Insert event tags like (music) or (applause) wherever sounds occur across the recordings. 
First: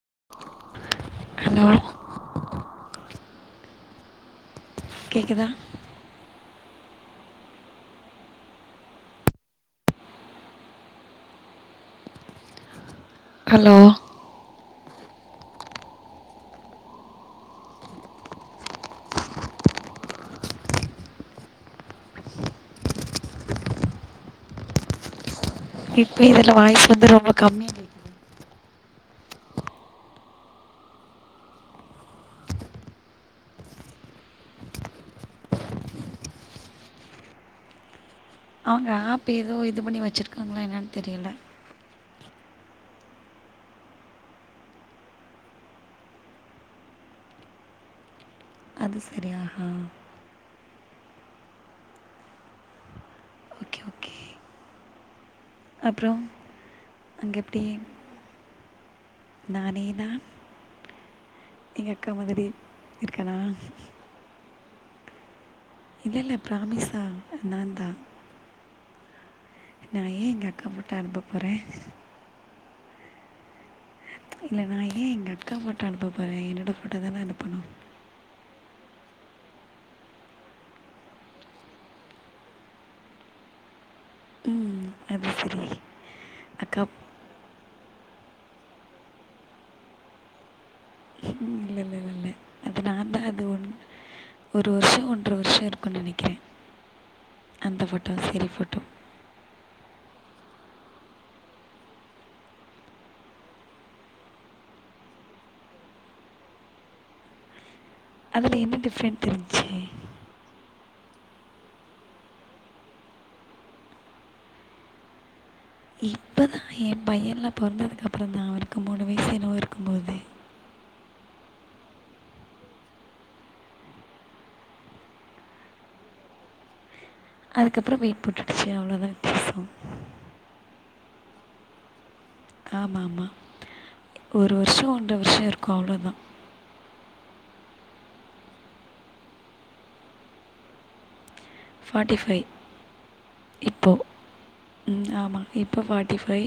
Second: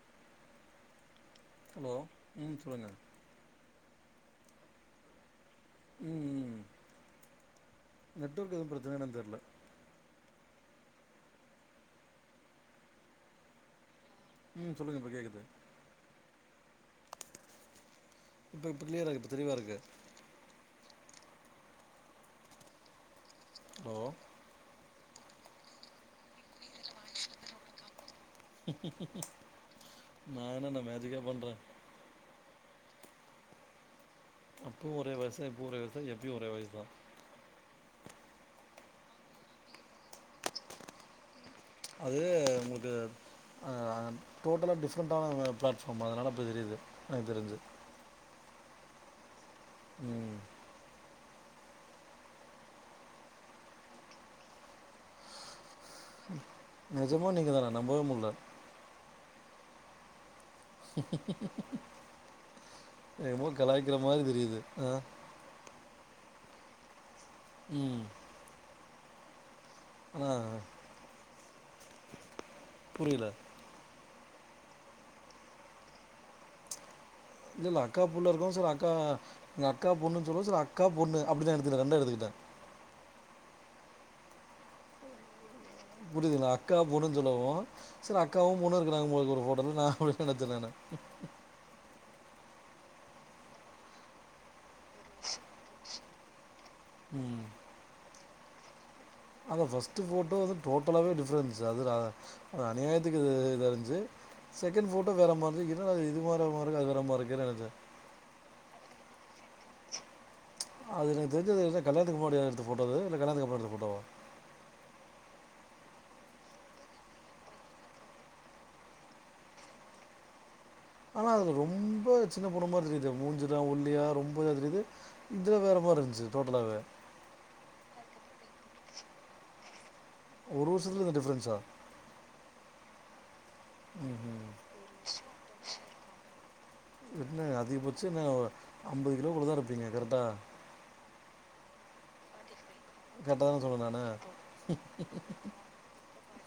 (inaudible) Hello உ சொல்லுங்க கேக்குதா உ உ நெட்ஒர்க் எதுவு பிரச்சனையா என்னன்னு தெர்ல ஹலோ சொல்லுங்க இப்ப கேக்கது இப்ப கிழியராகிட்டு இப்ப தெளிவா இருக்கு உ ஓ இப்ப இதுல வாய்ஸ் வந்து ரொம்ப கம்மியா கேக்கு உ நா என்னென்ன மேஜிக்கா பண்றே அப்பே ஒரே வயசுா இப்ப ஒரே வயசு எப்போயு ஒரே வயசுதா அவங்க ஆப் ஏதோ இது பண்ணி வச்சிருக்காங்களா என்னென்னு தெரியல அது உங்களுக்கு உ ஆ டோட்டலா டிஃப்ரெண்ட்டான பிளாட்ஃபார்ம் அதனால அப்டி தெரியுது எனக்கு தெரிஞ்சு அது சரியா உ ஓகே ஓகே அப்புறம் நிஜமா அங்கே நீங்க எப்படி தானா நம்பவே முடில நானே தா உ இருக்கேனா என்னமோ கலாய்க்கிற மாதிரி தெரியுது ஆ இல்ல இல்ல ப்ராமிசா நாந்தா ம் நா ஏ ஆனா எங்க அக்கா போட் அனுப்ப போறே புரியல இல்ல நா ஏ எங்க அக்கா ஃபோட்டா அனுப்ப போறே என்னோட இல்லல்ல அக்கா புள்ள இருக்கவு செரி அக்கா உங்கக்காபொண்ணு சொல்லவு செரி அக்கா பொண்ணு அப்டிதா எடுத்துட்டே ரெண்டா எடுத்துக்கிட்டே உ புரியுதுங்களா அக்கா பொண்ணு சொல்லவோ சரி அக்காவும் ஒண்ணு இருக்கிறாங்க இருக்குறாங்க போல ஒரு போட்டோல நான் அப்படிதா நினச்சே நானு இல்லை இல்லை இல்லை இல்லை அது நான் தான் அது ஒன் ஒரு வருஷம் ஓன்ற வருஷம் இருக்கும்ன்னு நினைக்கிறேன் உம் தினசரி போட்டோ அந்த பர்ஸ்ட் போட்டோ வந்து டோட்டலாவே டிஃபரெண்ட்ஸ் அது அநியாயத்துக்கு இதா இருந்துச்சு செகண்ட் போட்டோ வேற மாதிரிந்துச்சு இது வர மாதிரி இருக்கு அது வேற மாதிரி இருக்குன்னு நினைச்சேன் அதுல என்ன டிஃரெண்ட் தெரிச்சி அது எனக்கு தெரிஞ்சி கல்யாணத்துக்கு முன்னாடி எடுத்த ஃபோட்டோது இல்ல கல்யாணத்துக்கு அப்பரோ எடுத்த ஃபோட்டாவா இப்பதான் என் பையன்லா போறந்ததுக்கு அப்புறம் தான் அவருக்கு மூணு வயசு என்னமோ இருக்கும்போது ஆனா அதுல ரொம்ப சின்ன பொண்ணு மாதிரி தெரியுது மூஞ்சிலா ஒல்லியா ரொம்ப தெரியுது இதுல வேற மாதிரி இருந்துச்சு டோட்டலாவே அதுக்கு அப்பறோ வேட் போட்டுடுச்சு அவ்வளோதான் வித்தியாசம் ஒரு வருஷத்துல இந்த டிஃப்ரென்ஸா ஆமாம் ஆமா ஒரு வருஷம் ஒன்ற விஷயம் இருக்கும் அவ்ளோதான் என்ன அதிகபச்சம் ஒரு ஐம்பது கிலோக்குள்ள தான் இருப்பீங்க கரெக்டா பார்ட்டிஃபைவ் கரெக்ட்டா தான சொன்னேன் இப்போ நானு? உம் ஆமா இப்போ ஃபார்ட்டி ஃபை்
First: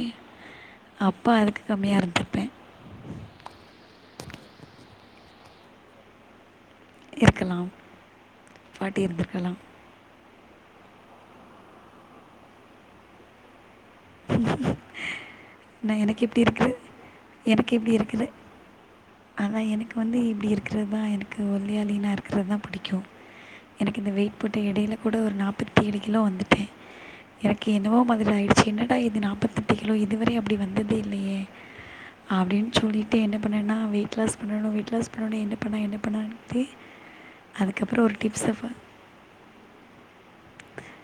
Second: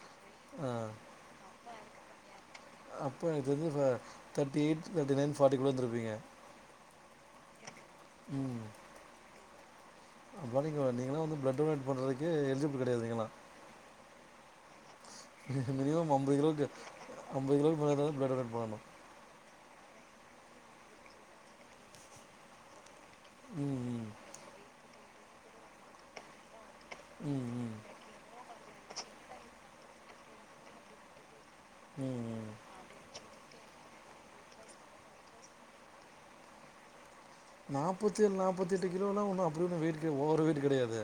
ஆ அப்போ அதுக்கு கம்மியா இருந்திருப்பேன் thirty eight thirty nine fifty குள்ள இருந்துருப்பீங்க இருக்கலாம் பாட்டி இருந்திருக்கலாம் அப்ப நீங்க நீங்களாம் வந்து பிளட் டொனேட் பண்றதுக்கு எலிஜிபிள் கிடையாது நீங்களாம் நான் மினிமம் எனக்கு ஐம்பது இப்படி கிலோக்கு இருக்குது ஐம்பது கிலோக்கு மேல இருந்தா தான் ப்ளட் டொனேட் பண்ணணும் ஆனா எனக்கு வந்து இப்படி இருக்கிறதுதான் எனக்கு ஒல்லியா லீனா இருக்கிறது தான் பிடிக்கும் ம் எனக்கு ம் இந்த வெயிட் போட்ட இடையில கூட ஒரு நாற்பத்தி ஏழு கிலோ வந்துட்டேன் ம் எனக்கு ம் என்னவோ மாதிரி ஆயிடுச் என்னடா இது நாற்பத்தெட்டு கிலோ இதுவரை அப்படி வந்ததே இல்லையே ம் ம் அப்படின்னு சொல்லிட்டு என்ன அப்பண்ண என்ன வெயிட் லாஸ் பண்ணணும் வெயிட் லாஸ் பண்ணணும் என்ன பண்ணா என்ன பண்ணான்ட்டு அதுக்கப்புறம் ஒரு நாப்பத்தி ஏழு நாற்பத்தி டிப்ஸை எட்டு கிலோ எல்லாம் ஒண்ணும் அப்படி வெயிட் இல்லயே ஓவர் வெயிட் கிடையாதே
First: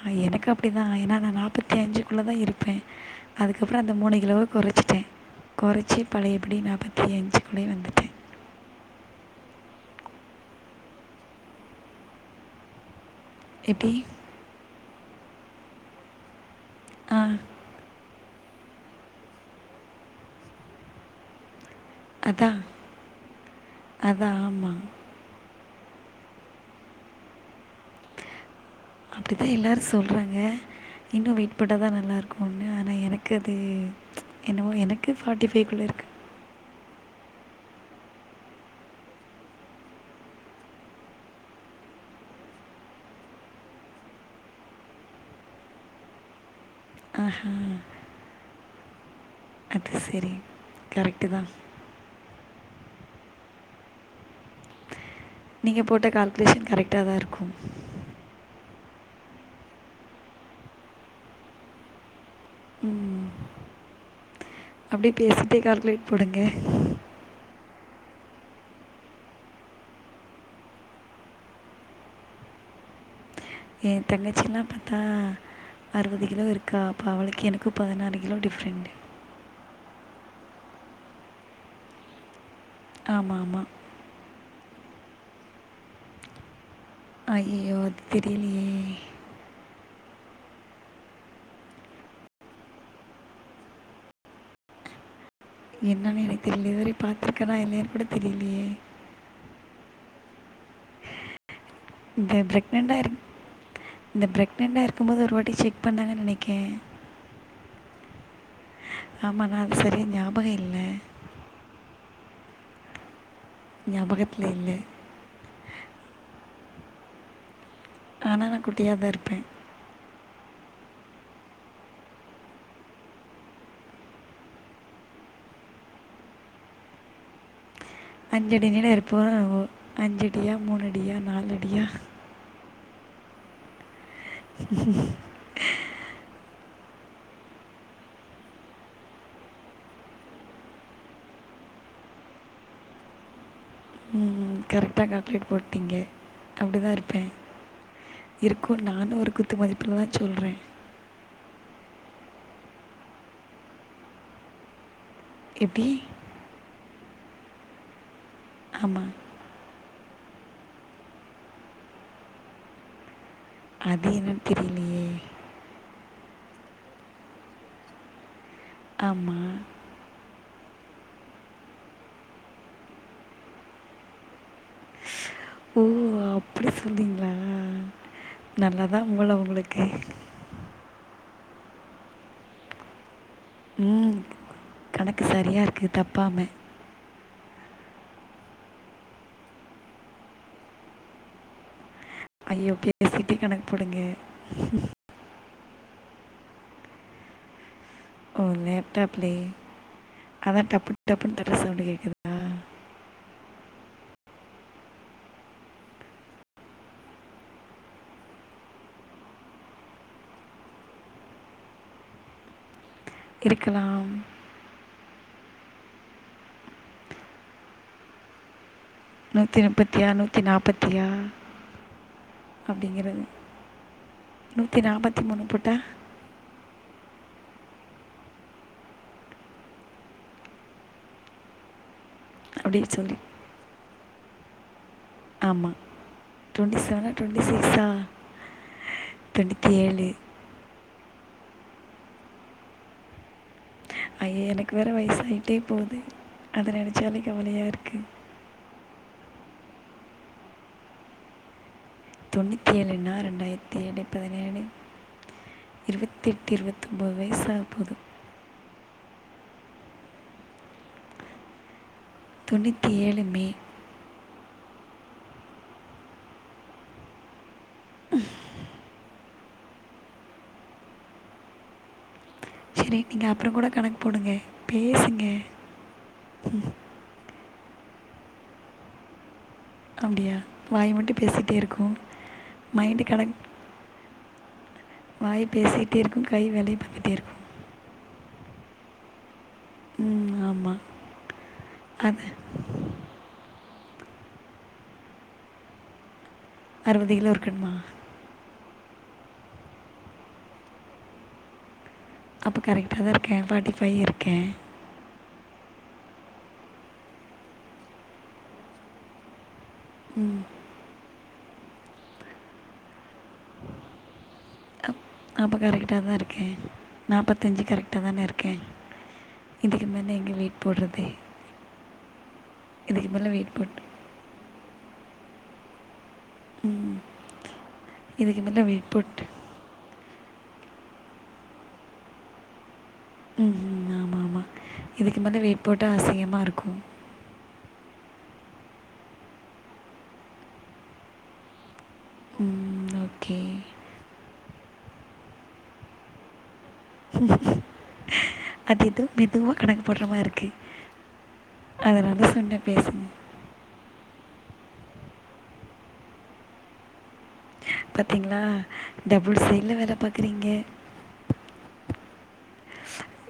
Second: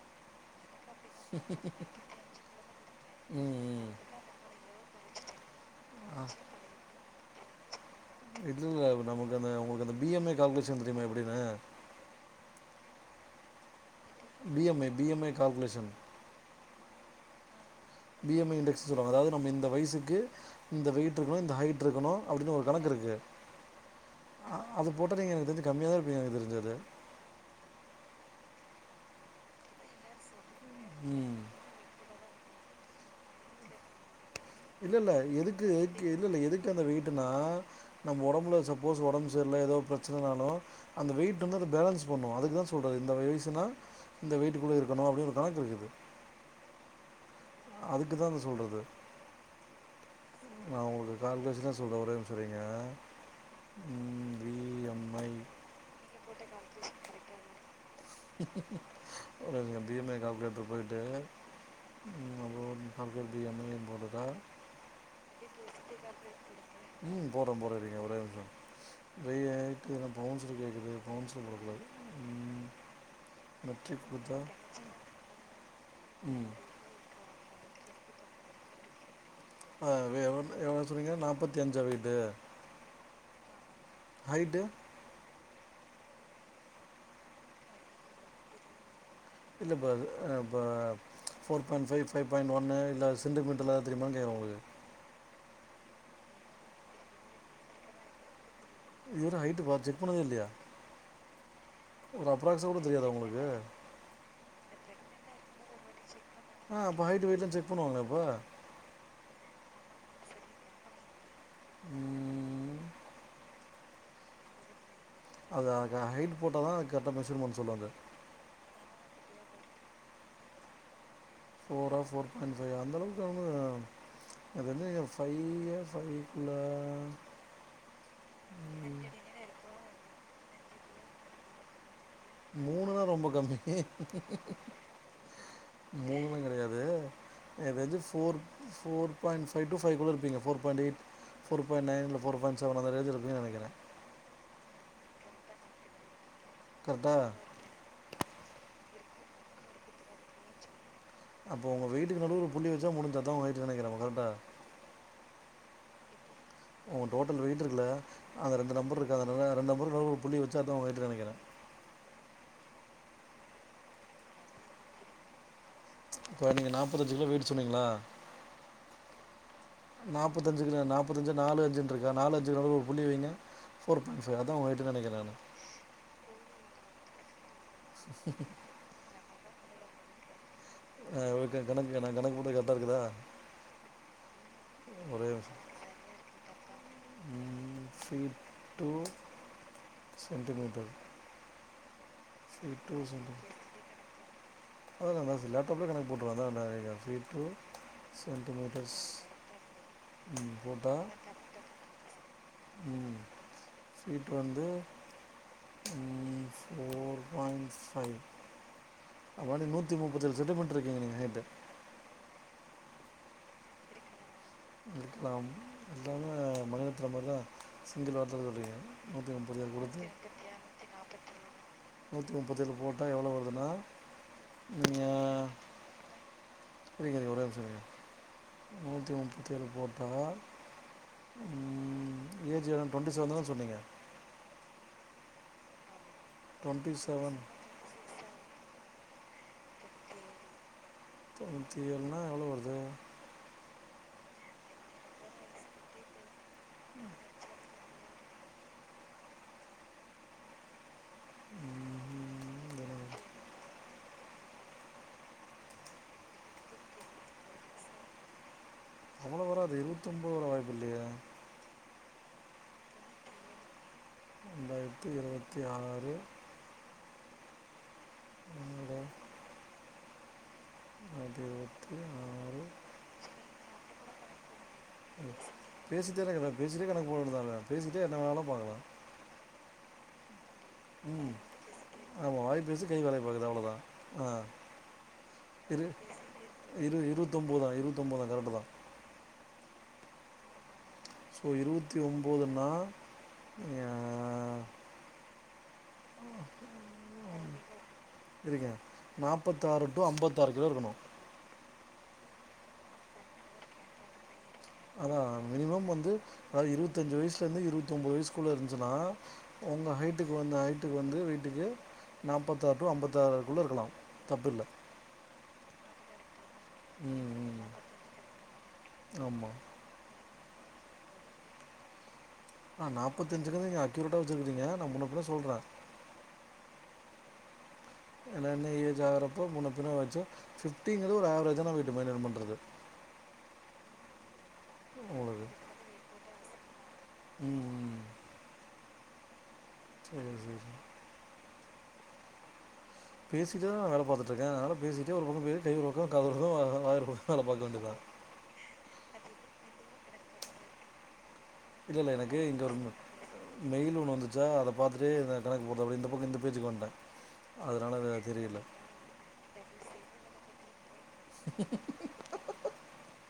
ஆஹ் எனக்கு அப்ப அப்படிதான் ஏன்னா நான் நாற்பத்தி அஞ்சுக்குள்ள தான் இருப்பேன் ம் அதுக்கப்புறம் ம் அந்த மூணு கிலோவ குறைச்சிட்டேன் குறைச்சி பழைய படி நாற்பத்தி அஞ்சு க்குள்ள வந்துட்டேன் இல்ல நமக்கு அந்த உங்களுக்கு அந்த பிஎம்ஏ கால்குலேஷன் தெரியுமா எப்படின்னு எப்டி B M I B M I calculation ஆ பி எம் ஐ இன்டெக்ஸ் சொல்லுவாங்க அதாவது நம்ம இந்த வயிசுக்கு இந்த வெயிட் இருக்கனு இந்த ஹைட் ஹைட் இருக்கணு அப்டின்னு அதான் ஒரு கணக்கு இருக்கு அதான் ஆ ஆமாம் அது போட்டா நீங்க எனக்கு தெருஞ்சு கம்மியாதா இருப்பீங்க எனக்கு தெருஞ்சு அது அப்டித்தா எல்லாரு சொல்றாங்க இன்னு ம் வெயிட் போட்டதா நல்லா இருக்கு ஒன்னு ஆனா எனக்கு அது என்னவோ இல்ல எனக்கு இல்ல ஃபார்ட்டி எதுக்கு ஃபைவ்க்குள்ளே எதுக்கு இருக்குது இல்ல இல்ல எதுக்கு அந்த வெயிட் ட்டுன்னா நம்ம ஒடம்புல சப்போஸ் ஒடம் செரியில்ல எதோ பிரச்சனைனாலு‌ அந்த வெயிட் வந்து அத பேலன்ஸ் பண்ணு அதுக்குதா சொல்றது இந்த வயிசுனா இந்த வெயிட்க்குள்ள இருக்கனு அப்டின்னு ஒரு கணக்கு இருக்குது ஆஹா அதுக்கு தான் அதை அது செரி நா உங்களுக்கு கால்குலேஷ்னா சொல்ற ஓரே நிம்ஷோ இரு தீங்க ம் இந்த வீ எம் நீங்க போட்ட கால்குலேஷன் கரெக்டாதா இருக்கு ஒருங்க பி எம் ஏ காதல்குலேட்டர் போயிட்டு ம் அப்படியே பேசிட்டே கால்குலேட் போடுங்க (unintelligible) எ ஒரே நிம்ஷோ (inaudible) ஏ தங்கச்சி எல்லா பாத்தா அறுபது கிலோ ம் இருக்கா அப்போ அவளுக்கு எனக் க்கு பதுனாறு கிலோ டிஃரெண்ட்டு அ எவ்ளோ எவ்ளோ சொன்னீங்க நாற்பத்தி அஞ்சா வெயிட்டு ஆமா ஆமா ஹைட்டு ஐயோ அது தெரியிலயே இல்லப்பா இது இப்போ four point five five point ஒன்னு இல்ல சென்டி மீட்டர்லயாவது தெரியுமா கோக்குற உங்களுக்கு என்னன்னு எனக்கு தெரியில இதுவரை பாத்துருக்கன்னா இல்லைன் கூட தெரியலையே இது வர ஹைட்டு பாத்து செக் பண்ணவே இல்லையா ஒரு இந்த அப்ராக்ஸாக கூட பிரக்ணண்டா தெரியாதா இரு உங்களுக்கு இந்த பிரக்ணண்டா இரு க்கும் போது ஒரு வாட்டி செக் பண்ணாங்கன்னு நெனைக் ஆ அப்ப ஹைட்டு வெயிட்லா செக் செக் பண்ணுவாங்களேப்பா ஆமா நான் செரியா ஞாபகோ இல்ல ம், ஞாபகத்துல இல்ல அத அத கைய்போட் தான் கெட்ட மெசு மெசுனு ஆனா நான் குட்டியாாதான் இருப்பேன் போஃபரா ஃபோர் பாயிண்ட் ஃபைவ அந்தளவுக்கு அவங்க அதுந்து ஃபைவ ஃவக்குள்ள அஞ்ச அடி நீ இருப்போ அஞ்சடியா மூணு அடியா நாலுடியா மூணு தான் ரொம்ப கம்மி மூணலாம் கிடையாது அது வந்து ஃபோ பர் பிண்ட் ஃவ பைவ கூட இருப்பீ ஃபோ பிண்ட்யிட் ஃபோ பாயண்ட் நைன்ல்லை ஃபோ பாயண்ட் சென் அந்ததது இருக்குன்னு நினைக்கிறேன் உம் கரெக்டா கட்லேட் போட்டீங்க அப்படிதான் கரெக்டாக இருப்பேன் இருக்கும் நானும் ஒரு குத்து மதிப்பில் தான் சொல்கிறேன் அப்போ உங்க வீட்டுக்கு நல்ல ஒரு புள்ளி வச்சா முடிஞ்ச தான் உங்க வட்டு நினைக்கிறாங்க கரெக்டா எடி உ டோட்டல் வெக்கிட்டுருக்குல அந்த ரெண்டு நம்பர் ஆமாம் இருக்கு அ ரெண்டு நம்பர் புள்ளி வச்சா தான் உங்க வட்டு நினைக்கிறேன் அது என்னன் தெரியலையே இப்ப நீங்க நாப்பத்தஞ்சு கிலோ வீடு சொன்னீங்களா ஆமா நாபதஞ்குது நாபதஞ்ச நாலுஞ்சுறிக நாலுஞ்சு நடுல ஒரு புள்ளி வைங்க போ ஓ அபடி சொனீங்களா நல்லாதா மூள உங்களுகு ஓகே ஆஹ் ஓகே கணக்கு நா கணக்கு கூட கரெடா இருகுதா உம் கணக்கு சரியா இருகு தபாம சி டு சென்டிமீடர் ஐயோ பேசிடே கணக்கு போடுங்க அப்டியே கணகு போட்ருவ அதா சி டு ஓ லேப்டாப்லயே அதா டபு டபுனு தற சவுண்ட் கேகுது ம சீட் வந்து உ ஃபோர் பாயிண் ஃபைவ் அது மாரி நூத்தி முபதேழு சென்டமீடர் இருகீங்க நீங்க ஹைட்டு இருகலாம் இருகலா எல்லா மனிரத்ன மாரிதா சிங்கிள் வார்த சொல்றீங்க நூதி முபதியா நூதி நாபதியா நூற்றி முப்பத்தேழு போட்டால் அபடிங்கிறது எவ்வளோ வருதுன்னா நூதி நாபதி மூணு போடா செரிங்க ஒரே நிமிஷம இருங்க நூற்றி முபதி ஏழு போடா ம் ஏஜ் அப்படி எவ்ளோ டுவெண்டி சொல்லி செவன் தா சொனீங்க ஆமா டுவெண்டி டுவெண்ட்டி செவனா செவன் டுவெண்டி சிக்ஸா தொண்ணுதி ஏலு தொண்ணூதி ஏலுனா எவளோ வருது ஐய எனகு வேற வயசாயிடே போது அது நனசாலே கவலையா இருகு உம் தொண்ணூதி ஏலு நா இரண்டாயிரதி ஏலு பதினேலு இருபதி எட்டு இருபதி ஒம்பது வயசாக போது இருபத்தி ஒம்பது வர வாய்பு இலயே தொணூத்தி ஏலு மே தொளாயிரதி இருவதி ஆறு பத்தி ஆறு செரி நீங்க அபுற கூட கணக்கு போடுங்க பேசுங்க பேசிடேதாருகன் பேசிடே கணக்கு போடணு தான பேசிடே நா வெனாலா பாகலா அபடியா உம் ஆமா வாய்பேசு கை மைண்டு வேல கணக்கு பாக்குது அவளோதா ஆஹ வாய் பேசிகிட்டே இருக்கும் கை வேலையை இரு-இரு பார்த்துட்டே இருபதி இருக்கும் ஒம்பதா இருபதொன்பதா கரெக்ட் தா உம் ஆமா சோ இருபதி ஒம்பதுனா ய அ அறுபது கிலோ இருகணுமா இருங்க நாபதாறு டு அம்பதாறு கிலோ இருகணு அப்ப கரெக்டா தா இருகே ஃபாட்டி ஃபை இருகே ஆ மினிம வந்து இருபதஞ்சு வயசுலேந்து இருபதொம்பது வயசகுள்ளே இருந்துசுனா உங்க ஹைட்டுக்கு ம் வந்து ஹைட்டுக்கு வந்து வீட்டுக்கு நாற்பத்த ஆறு டு ஐம்பத்தாறுக்குள்ள இருக்கலாம் தப்பு இல்ல அப் அப்போ கரெக்ட்டா தா இருக்கேன் ம் நாற்பத்தஞ்சு ம் கரெக்டா தானே இருக்கேன் ஆமாம் இதுக்கு மேல எங்க வீட்டு ப்படுத ஆஹ நாப்பத்தஞ்ஞீ இருக்குனு நீங்க அக்யூரேட்டா சொல்றீங்க நான் ரெம்ப சொல்றே உம் என்னதா இந்த ஏஜ் ஆகுரப்போ முன்னப்பின்ன வாச்சு பிப்டிங்கிறது ஒரு ஆவரேஜான வெயிட் மென்டெயின் பண்றது ம்ம் ஆமா ஆமா இதுக்கு மேல உங்களுக்கு வெயிட்போட்ட அசிங்கமா இருக்கு (inaudible) ம் செரி செரி ம் ஓகே பேசிட்டு தா வேல பாத்து ட்ருக்கே அதுனால பேசிட்டே ஒரு பக்கொ பே கை ஒரு பக்கொ காதொரு பக்கொ அதனால அது எதோ மெதுவா கட கட போட்ற மாருக்கு இல்லெல்ல எனக்கு இங்க ஒரு மெயில் ஒன்னு வ ந்துச்சா அத பாத்துட்டே இருந்தே கணக்கு போட்டு அப்டியே இந்த பக்கொ இந்த பேச்சுக்கு வன்ட்டே பாத்தீங்ளா டபுள் சைட்ல வேல பாக்குறீங்க (unintelligible)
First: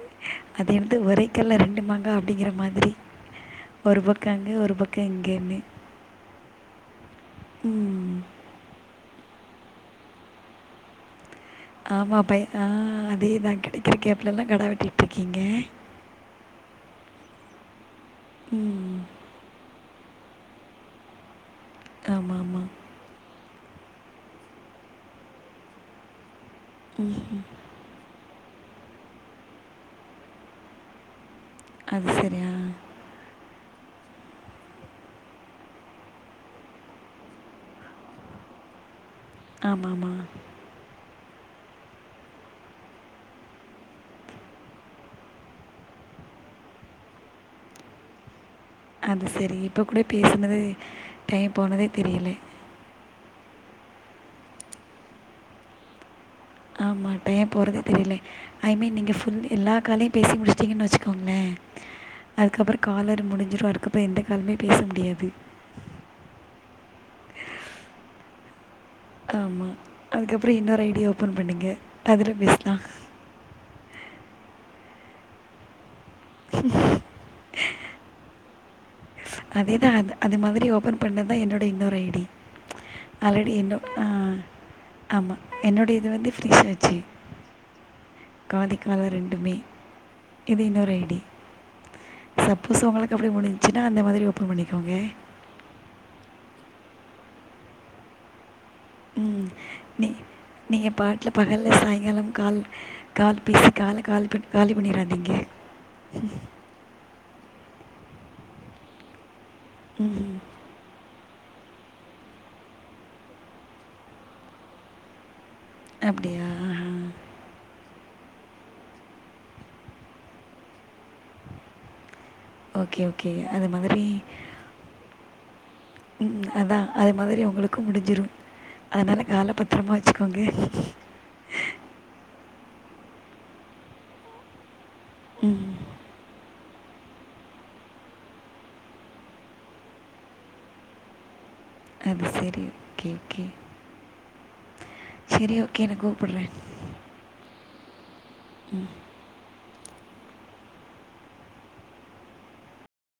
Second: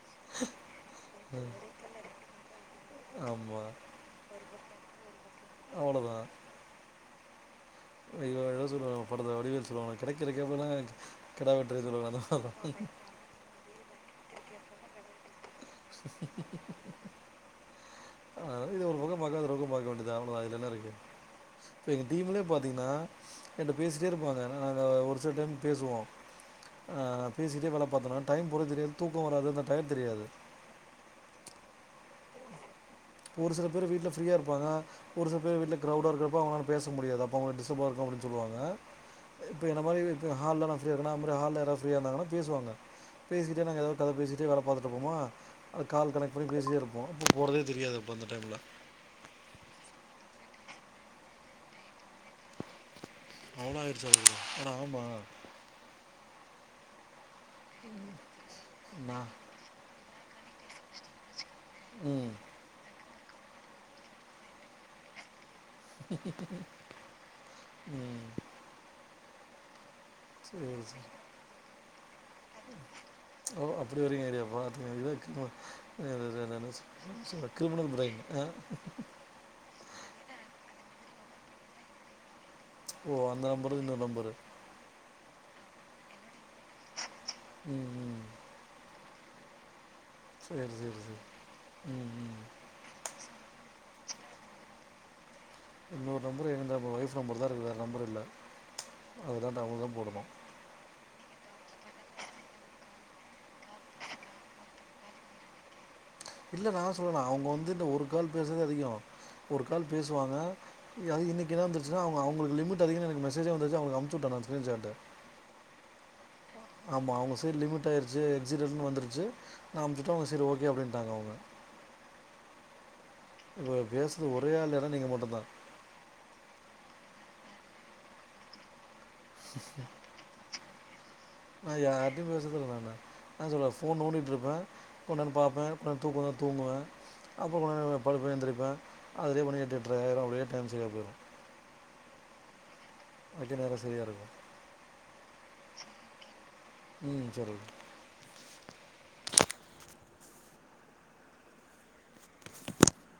அது எப்டி ஒரே கல்ல ரெண்டு மாங்கா அப்டிங்கிற மாதிரி ஆமா ஒரு பக்க அங்க ஒரு பக்க இங்கன்னு அவ்ளோதா ஐயோ எதா சொல்வாங்க படத்துல வடிவேல் சொல்வாங்கல கெடைக்கிற கேப்லதா ஆமா பை ஆ அதேதா கெடைக்கிற கேப் லல்லா கெடா வெட்டிட்ருக்கீங்க (inaudible) ம் தா அவ்ளதா இதுல என்ன இருக்கு இப்ப எங்க ஆமா, டீம்லே ஆமா. பாத்தீங்னா என்ட பேசிட்டே இருப்பாங்க நா அதா ஒரு சில டைம் பேசுவோ ஆ பேசிட்டே வேல பாத்தனா டைம் போற தெரியாது தூக்கொ வராது அந்த டயட் தெரியாது அது செரியா ஒரு சில பேர் வீட்ல ஃப்ரீயா இருப்பாங்க ஒரு சில பேர் வீட்ல க்ரவுடா இருக்கப்ப அவுங்களால பேச முடியாது அப்ப அவுங்க டிஸ்டர்பா இருக்கு அப்புடின் சொல்லுவாங்க இப்ப என்ன மாரி ஆமாமா. இப்ப ஹால்ல நா ஃப்ரீயாருகெனா அ மா ரி ஹால்ல யாராது ஃப்ரீயா இருந்தாங்கனா பேசுவாங்க பேசிட்டு நாங்க எதா கத பேசிட்டு வேல பாத்துட்ருப்போமா அது கால் கனெக்ட் பண்ணி பேசிட்டே இருப்போ அப்ப போறதே தெரியாது அ ப்ப அந்த டைம்ல அது செரி இப்ப கூட பேசுனதே டைம் போனதே தெரியில அவ்ள ஆயிருச்சா அதுகுள்ள அட ஆமா ஆமா டைம் போறதே தெரியில ஐ மீன் நீங்க நான் ஃபுல் எல்லா காலையு பேசி முடிச் சீங்கன் வச்சுக்கோங்ளே ம் அதுக்கப்புற காலர் முடிஞ்சிரு அதுக்கப்றோ எந்த காலுமே பேச முடியாது ம் காமா அதுக்கப்புற சரி இன்னொரு ஐ டி சரி ஓப்பன் பண்ணுங்க அதில பேசுலா எப்டி வரிங்க ஏரியா (unintelligible) (unintelligible) கிருமினல் முறை ஆ அதேதா அத் அது மாரி ஓபன் பண்ணதுதா என்னோட இன்னொரு ஐடி ஓ அந்த ஆல்லடி இன்னு நம்பர் இன்னொரு ஆ நம்பரு ஆமா என்னுடையது வந்து ஃப்ரிச்சாச்சு ம் ம் காதி கால ரெண் டுமே இது சரி இன்னொரு சரி சரி ஐடியா ம், ம். சப்போஸ் உங்ளுக்கு அப்டி முடிஞ்சு டா அந்த மாதிரிப் ஒப்பன் பண்ணிக்கோங்க இன்னொரு நம்பர் போதும் ஒய்ப் நம்பர் தா இருக்கு வேற நம்பர் இல்ல ம் நீ நீங்க பாட் வீட்ல பகல சாய்ங்காலம் கால் கால் பேசி கால காலிப் பண் காலி பண்ணிறாதீங்க இல்ல நா சொல்லல அவுங்க வந் இது என்ன ஒரு கால் பேசுனதே அதிகோ ஒரு கால் பேசுவாங்க ம் அதும் இன்னிக் இங்க தா பிரச்சன அவுங் அவுங்ளுக் லிமிட் அதிகோ எனக்கு மெசேஜ்யே வந்துச்சி அவுங்ளுக் அமிச்சுட்ட நா ஸ்க்ரீன் ஷாட அப்டியா ஆமா அவுங்க சைடு லிமிட் ஆயிருச்சு எக்ஸிடர்னு வந்துருச்சு நா அமுச்சுட்டா அவுங்க செரி ஓகே அப்டின்ட்டாங்க அவுங்க ஓகே ஓகே அது மாதிரி ஒரே ஆள் இடம் நீங்கள் மட்டும்தான் ம் அதா அதே மாதிரி உங்ளுக்கும் முடிஞ்சிரும் அதனால கால பத்ரமா வச்சுக்கோங்க நா யார்டியும் பேஸ் என்ன சொல்றான்வ நா சொல்வ ஃபோன் நோடிட்டிருப்ப தொடர் ம் பாப்ப அப்ற தூக்கோ வந்தா தூங்குவ அப்பப்பா படுப்ப எந்திரிப்ப அதிலேயே மணி எட்டு எட்டரையாயிடும் அப்டியே டைம் செரியா போய்டும் அது செரி அக்கு நேரம் சரியா இருக்கும் சரி ஓகே என கூப்பிடறேன் ம் சரி உம்